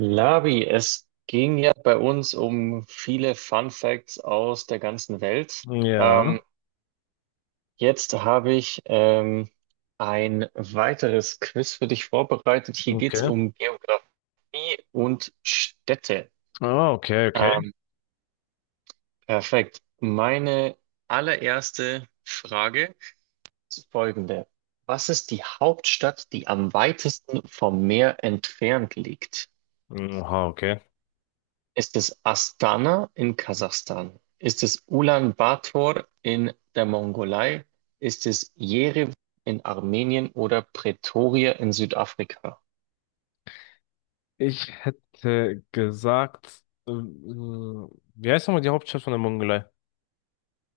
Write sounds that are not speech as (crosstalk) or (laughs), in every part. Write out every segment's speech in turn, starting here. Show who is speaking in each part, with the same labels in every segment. Speaker 1: Labi, es ging ja bei uns um viele Fun Facts aus der ganzen Welt.
Speaker 2: Ja,
Speaker 1: Ähm, jetzt habe ich ein weiteres Quiz für dich vorbereitet. Hier geht es
Speaker 2: okay.
Speaker 1: um Geografie und Städte.
Speaker 2: Ah, okay, okay.
Speaker 1: Ähm, perfekt. Meine allererste Frage ist folgende. Was ist die Hauptstadt, die am weitesten vom Meer entfernt liegt?
Speaker 2: Oha, okay.
Speaker 1: Ist es Astana in Kasachstan? Ist es Ulaanbaatar in der Mongolei? Ist es Jerewan in Armenien oder Pretoria in Südafrika?
Speaker 2: Ich hätte gesagt, wie heißt nochmal die Hauptstadt von der Mongolei?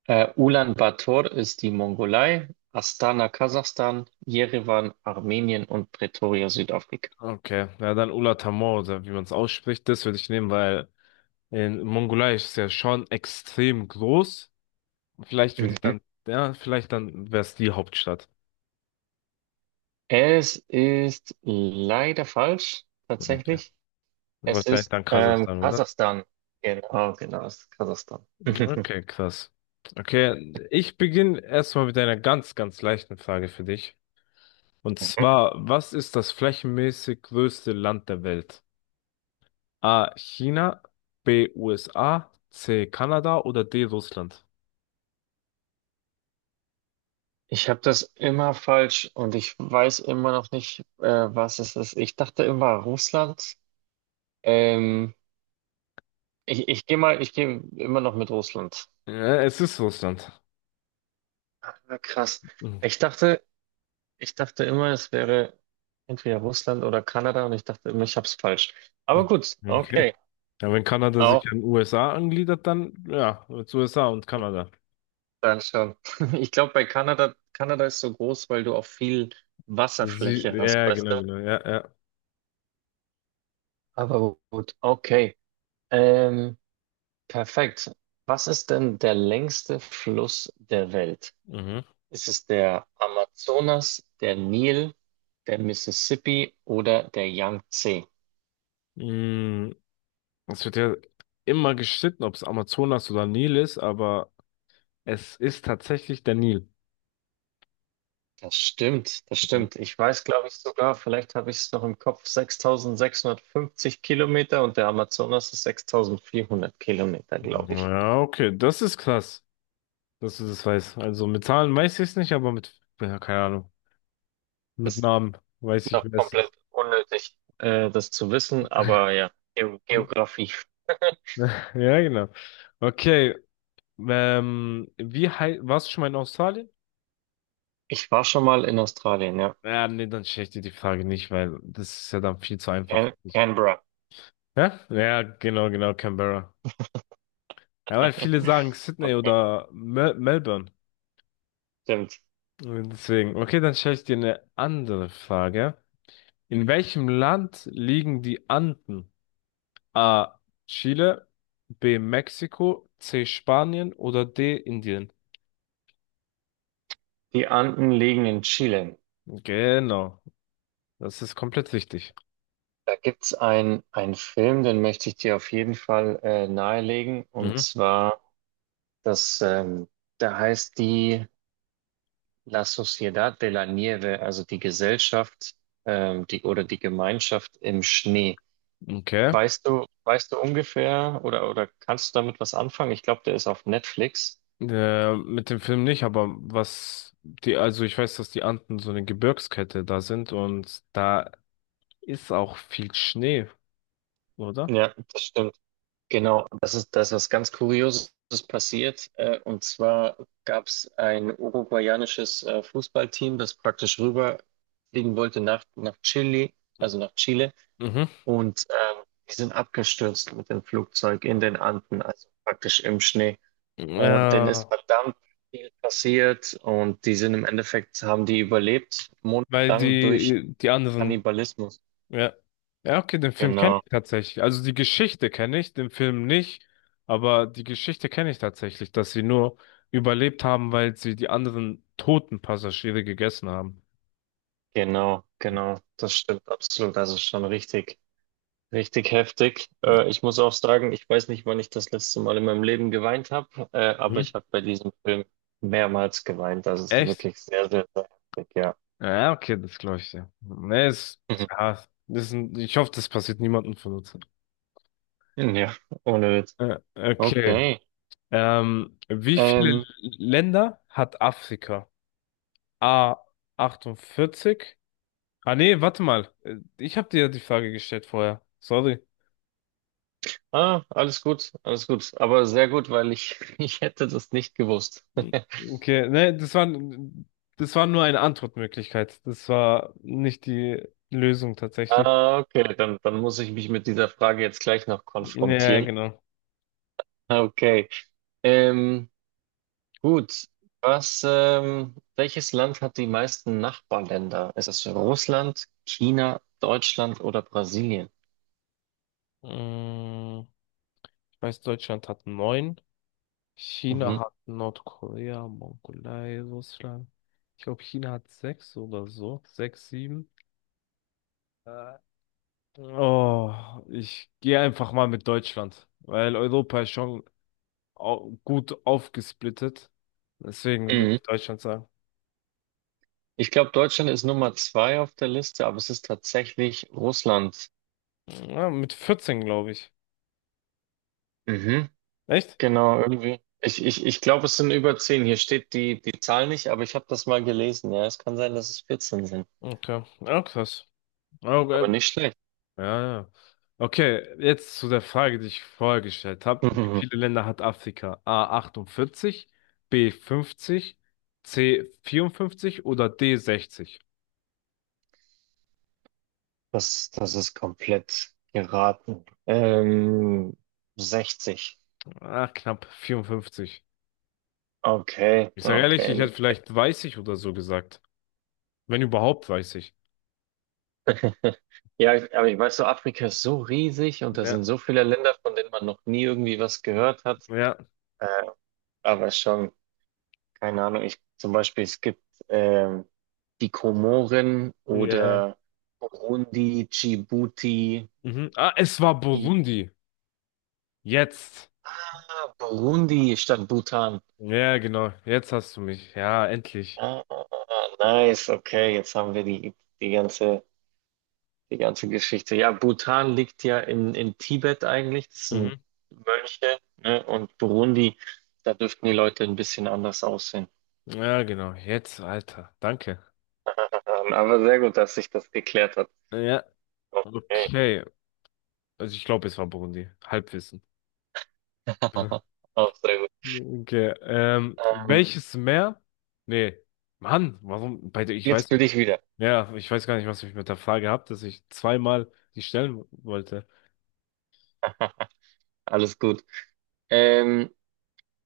Speaker 1: Ulaanbaatar ist die Mongolei, Astana Kasachstan, Jerewan Armenien und Pretoria Südafrika.
Speaker 2: Okay, ja, dann Ulaanbaatar oder wie man es ausspricht, das würde ich nehmen, weil in Mongolei ist es ja schon extrem groß. Vielleicht würde ich
Speaker 1: Mhm.
Speaker 2: dann, ja, vielleicht dann wäre es die Hauptstadt.
Speaker 1: Es ist leider falsch,
Speaker 2: Okay.
Speaker 1: tatsächlich. Es
Speaker 2: Wahrscheinlich
Speaker 1: ist
Speaker 2: dann Kasachstan, oder?
Speaker 1: Kasachstan. Genau, genau, es ist Kasachstan. (laughs)
Speaker 2: Okay, krass. Okay, ich beginne erstmal mit einer ganz, ganz leichten Frage für dich. Und zwar, was ist das flächenmäßig größte Land der Welt? A. China, B. USA, C. Kanada oder D. Russland?
Speaker 1: Ich habe das immer falsch und ich weiß immer noch nicht, was es ist. Ich dachte immer Russland. Ähm, ich gehe mal, ich gehe immer noch mit Russland.
Speaker 2: Ja, es ist Russland.
Speaker 1: Ah, krass.
Speaker 2: Mhm.
Speaker 1: Ich dachte, ich dachte immer, es wäre entweder Russland oder Kanada und ich dachte immer, ich hab's falsch. Aber gut,
Speaker 2: Okay.
Speaker 1: okay.
Speaker 2: Ja, wenn Kanada
Speaker 1: Auch
Speaker 2: sich an USA angliedert, dann ja, jetzt USA und Kanada.
Speaker 1: dann schon. (laughs) Ich glaube, bei Kanada, Kanada ist so groß, weil du auch viel
Speaker 2: Sie,
Speaker 1: Wasserfläche hast,
Speaker 2: ja,
Speaker 1: weißt
Speaker 2: genau,
Speaker 1: du?
Speaker 2: genau, ja, ja.
Speaker 1: Aber gut, okay. Ähm, Perfekt. Was ist denn der längste Fluss der Welt?
Speaker 2: Mhm.
Speaker 1: Ist es der Amazonas, der Nil, der Mississippi oder der Yangtze?
Speaker 2: Mm, Es wird ja immer gestritten, ob es Amazonas oder Nil ist, aber es ist tatsächlich der Nil.
Speaker 1: Das stimmt, das
Speaker 2: Mhm.
Speaker 1: stimmt. Ich weiß, glaube ich, sogar, vielleicht habe ich es noch im Kopf, 6.650 Kilometer und der Amazonas ist 6.400 Kilometer, glaube ich.
Speaker 2: Ja, okay, das ist krass, dass du das weißt. Also mit Zahlen weiß ich es nicht, aber mit, ja, keine Ahnung, mit
Speaker 1: Ist
Speaker 2: Namen weiß ich,
Speaker 1: noch
Speaker 2: wer es
Speaker 1: komplett
Speaker 2: ist.
Speaker 1: unnötig, das zu wissen, aber ja,
Speaker 2: Ne?
Speaker 1: Geografie. (laughs)
Speaker 2: (laughs) Ja, genau. Okay, warst du schon mal in Australien?
Speaker 1: Ich war schon mal in Australien, ja.
Speaker 2: Ja, nee, dann stelle ich dir die Frage nicht, weil das ist ja dann viel zu einfach.
Speaker 1: Canberra.
Speaker 2: Hä? Ja, genau, genau, Canberra. Ja, weil viele sagen
Speaker 1: (laughs)
Speaker 2: Sydney
Speaker 1: Okay,
Speaker 2: oder Melbourne.
Speaker 1: stimmt.
Speaker 2: Deswegen, okay, dann stelle ich dir eine andere Frage. In welchem Land liegen die Anden? A. Chile, B. Mexiko, C. Spanien oder D. Indien.
Speaker 1: Die Anden liegen in Chile.
Speaker 2: Genau, das ist komplett richtig.
Speaker 1: Da gibt's einen Film, den möchte ich dir auf jeden Fall nahelegen. Und
Speaker 2: Mhm.
Speaker 1: zwar, das, da heißt die La Sociedad de la Nieve, also die Gesellschaft die, oder die Gemeinschaft im Schnee.
Speaker 2: Okay.
Speaker 1: Weißt du ungefähr oder kannst du damit was anfangen? Ich glaube, der ist auf Netflix.
Speaker 2: Mit dem Film nicht, aber also ich weiß, dass die Anden so eine Gebirgskette da sind und da ist auch viel Schnee, oder?
Speaker 1: Ja, das stimmt. Genau, das ist, da ist was ganz Kurioses passiert. Und zwar gab es ein uruguayanisches Fußballteam, das praktisch rüberfliegen wollte nach Chile, also nach Chile.
Speaker 2: Mhm.
Speaker 1: Und die sind abgestürzt mit dem Flugzeug in den Anden, also praktisch im Schnee. Und denen ist
Speaker 2: Ja,
Speaker 1: verdammt viel passiert. Und die sind im Endeffekt, haben die überlebt,
Speaker 2: weil
Speaker 1: monatelang durch
Speaker 2: die anderen.
Speaker 1: Kannibalismus.
Speaker 2: Ja. Ja, okay, den Film kenne
Speaker 1: Genau,
Speaker 2: ich tatsächlich. Also die Geschichte kenne ich, den Film nicht, aber die Geschichte kenne ich tatsächlich, dass sie nur überlebt haben, weil sie die anderen toten Passagiere gegessen haben.
Speaker 1: genau, genau. Das stimmt absolut. Das ist schon richtig. Richtig heftig. Ich muss auch sagen, ich weiß nicht, wann ich das letzte Mal in meinem Leben geweint habe, aber ich
Speaker 2: Mhm.
Speaker 1: habe bei diesem Film mehrmals geweint. Das ist
Speaker 2: Echt?
Speaker 1: wirklich sehr, sehr, sehr heftig, ja.
Speaker 2: Ja, okay, das glaube ich dir. Nee,
Speaker 1: (laughs)
Speaker 2: ja, ich hoffe, das passiert niemandem von uns.
Speaker 1: Ja, ohne Witz.
Speaker 2: Okay.
Speaker 1: Okay.
Speaker 2: Wie viele
Speaker 1: Ähm,
Speaker 2: Länder hat Afrika? A 48. Ah nee, warte mal. Ich habe dir ja die Frage gestellt vorher. Sorry.
Speaker 1: ah, alles gut, alles gut. Aber sehr gut, weil ich, (laughs) ich hätte das nicht gewusst.
Speaker 2: Hm.
Speaker 1: (laughs)
Speaker 2: Okay, nee, das war nur eine Antwortmöglichkeit. Das war nicht die Lösung tatsächlich.
Speaker 1: Ah, okay, dann, dann muss ich mich mit dieser Frage jetzt gleich noch
Speaker 2: Ja, ja,
Speaker 1: konfrontieren.
Speaker 2: genau.
Speaker 1: Okay. Ähm, Gut, was, welches Land hat die meisten Nachbarländer? Ist es Russland, China, Deutschland oder Brasilien?
Speaker 2: Mm, Ich weiß, Deutschland hat neun. China
Speaker 1: Mhm.
Speaker 2: hat Nordkorea, Mongolei, Russland. Ich glaube, China hat sechs oder so. Sechs, sieben. Äh, Oh, ich gehe einfach mal mit Deutschland, weil Europa ist schon gut aufgesplittet. Deswegen würde
Speaker 1: Mhm.
Speaker 2: ich Deutschland sagen.
Speaker 1: Ich glaube, Deutschland ist Nummer zwei auf der Liste, aber es ist tatsächlich Russland.
Speaker 2: Ja, mit 14, glaube ich.
Speaker 1: Mhm.
Speaker 2: Echt?
Speaker 1: Genau, irgendwie. Ich glaube, es sind über 10. Hier steht die, die Zahl nicht, aber ich habe das mal gelesen. Ja, es kann sein, dass es 14 sind.
Speaker 2: Okay. Ja, krass. Okay.
Speaker 1: Aber nicht schlecht.
Speaker 2: Ja, ja. Okay, jetzt zu der Frage, die ich vorher gestellt habe. Wie viele
Speaker 1: (laughs)
Speaker 2: Länder hat Afrika? A 48, B 50, C 54 oder D 60?
Speaker 1: Das, das ist komplett geraten. 60.
Speaker 2: Ah, knapp 54.
Speaker 1: Okay,
Speaker 2: Ich sage ehrlich,
Speaker 1: okay,
Speaker 2: ich hätte
Speaker 1: nicht.
Speaker 2: vielleicht 30 oder so gesagt. Wenn überhaupt 30.
Speaker 1: (laughs) Ja, ich- aber ich weiß so, Afrika ist so riesig und da
Speaker 2: Ja,
Speaker 1: sind so viele Länder, von denen man noch nie irgendwie was gehört hat.
Speaker 2: ja.
Speaker 1: Äh, aber schon, keine Ahnung. Ich, zum Beispiel, es gibt ähm, die Komoren
Speaker 2: Yeah.
Speaker 1: oder Burundi, Djibouti.
Speaker 2: Mhm. Ah, es war
Speaker 1: Die-
Speaker 2: Burundi. Jetzt.
Speaker 1: Ah, Burundi statt Bhutan.
Speaker 2: Ja, genau. Jetzt hast du mich. Ja, endlich.
Speaker 1: Ah, ah, ah, ah, nice, okay, jetzt haben wir die, die ganze die ganze Geschichte. Ja, Bhutan liegt ja in Tibet eigentlich. Das sind
Speaker 2: Mhm.
Speaker 1: Mönche, ne? Und Burundi, da dürften die Leute ein bisschen anders aussehen.
Speaker 2: Ja, genau. Jetzt, Alter. Danke.
Speaker 1: Aber sehr gut, dass sich das geklärt hat.
Speaker 2: Ja.
Speaker 1: Okay.
Speaker 2: Okay. Also ich glaube, es war Burundi. Halbwissen. (laughs)
Speaker 1: (laughs) Auch sehr gut.
Speaker 2: Ja. Okay.
Speaker 1: Ähm,
Speaker 2: Welches Meer? Nee. Mann, warum? Bei der, ich
Speaker 1: jetzt
Speaker 2: weiß
Speaker 1: bin
Speaker 2: nicht.
Speaker 1: ich wieder.
Speaker 2: Ja, ich weiß gar nicht, was ich mit der Frage hab, dass ich zweimal die stellen wollte.
Speaker 1: Alles gut. Ähm,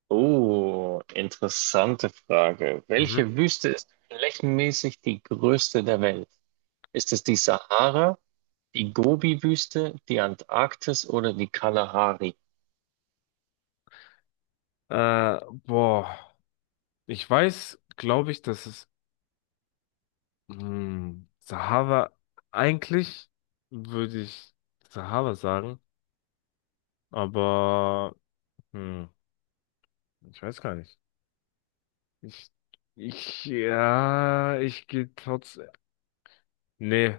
Speaker 1: oh, interessante Frage.
Speaker 2: Mhm.
Speaker 1: Welche Wüste ist flächenmäßig die größte der Welt? Ist es die Sahara, die Gobi-Wüste, die Antarktis oder die Kalahari?
Speaker 2: Äh, Boah. Ich weiß, glaube ich, dass es Sahara, eigentlich würde ich Sahara sagen, aber hm, ich weiß gar nicht. Ich, ich, ja, ich gehe trotz, nee,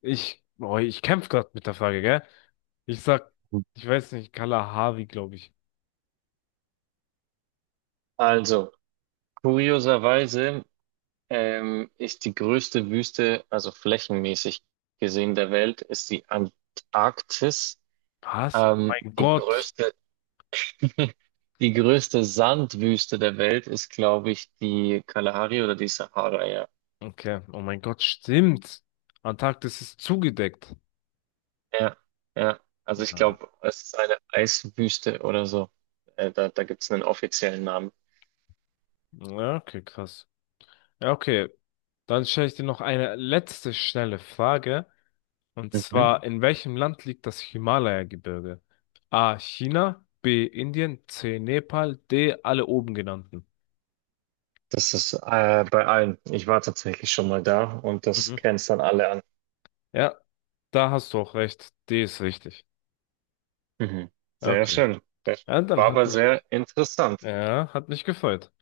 Speaker 2: ich, oh, ich kämpf grad mit der Frage, gell? Ich sag, ich weiß nicht, Kalahari, glaube ich.
Speaker 1: Also, kurioserweise ist die größte Wüste, also flächenmäßig gesehen der Welt, ist die Antarktis.
Speaker 2: Was? Oh mein
Speaker 1: Die
Speaker 2: Gott.
Speaker 1: größte, (laughs) die größte Sandwüste der Welt ist, glaube ich, die Kalahari oder die Sahara, ja.
Speaker 2: Okay, oh mein Gott, stimmt. Antarktis ist zugedeckt.
Speaker 1: Ja, ja. Also ich
Speaker 2: Ja,
Speaker 1: glaube, es ist eine Eiswüste oder so. Da gibt es einen offiziellen Namen.
Speaker 2: ja, okay, krass. Ja, okay, dann stelle ich dir noch eine letzte schnelle Frage. Und
Speaker 1: Mhm.
Speaker 2: zwar, in welchem Land liegt das Himalaya-Gebirge? A. China, B. Indien, C. Nepal, D. Alle oben genannten.
Speaker 1: Das ist bei allen. Ich war tatsächlich schon mal da und das
Speaker 2: Mhm.
Speaker 1: grenzt dann alle an.
Speaker 2: Ja, da hast du auch recht. D ist richtig.
Speaker 1: Mhm. Sehr
Speaker 2: Okay.
Speaker 1: schön. Sehr schön.
Speaker 2: Ja, dann
Speaker 1: War
Speaker 2: hat
Speaker 1: aber
Speaker 2: mich,
Speaker 1: sehr interessant.
Speaker 2: ja, hat mich gefreut.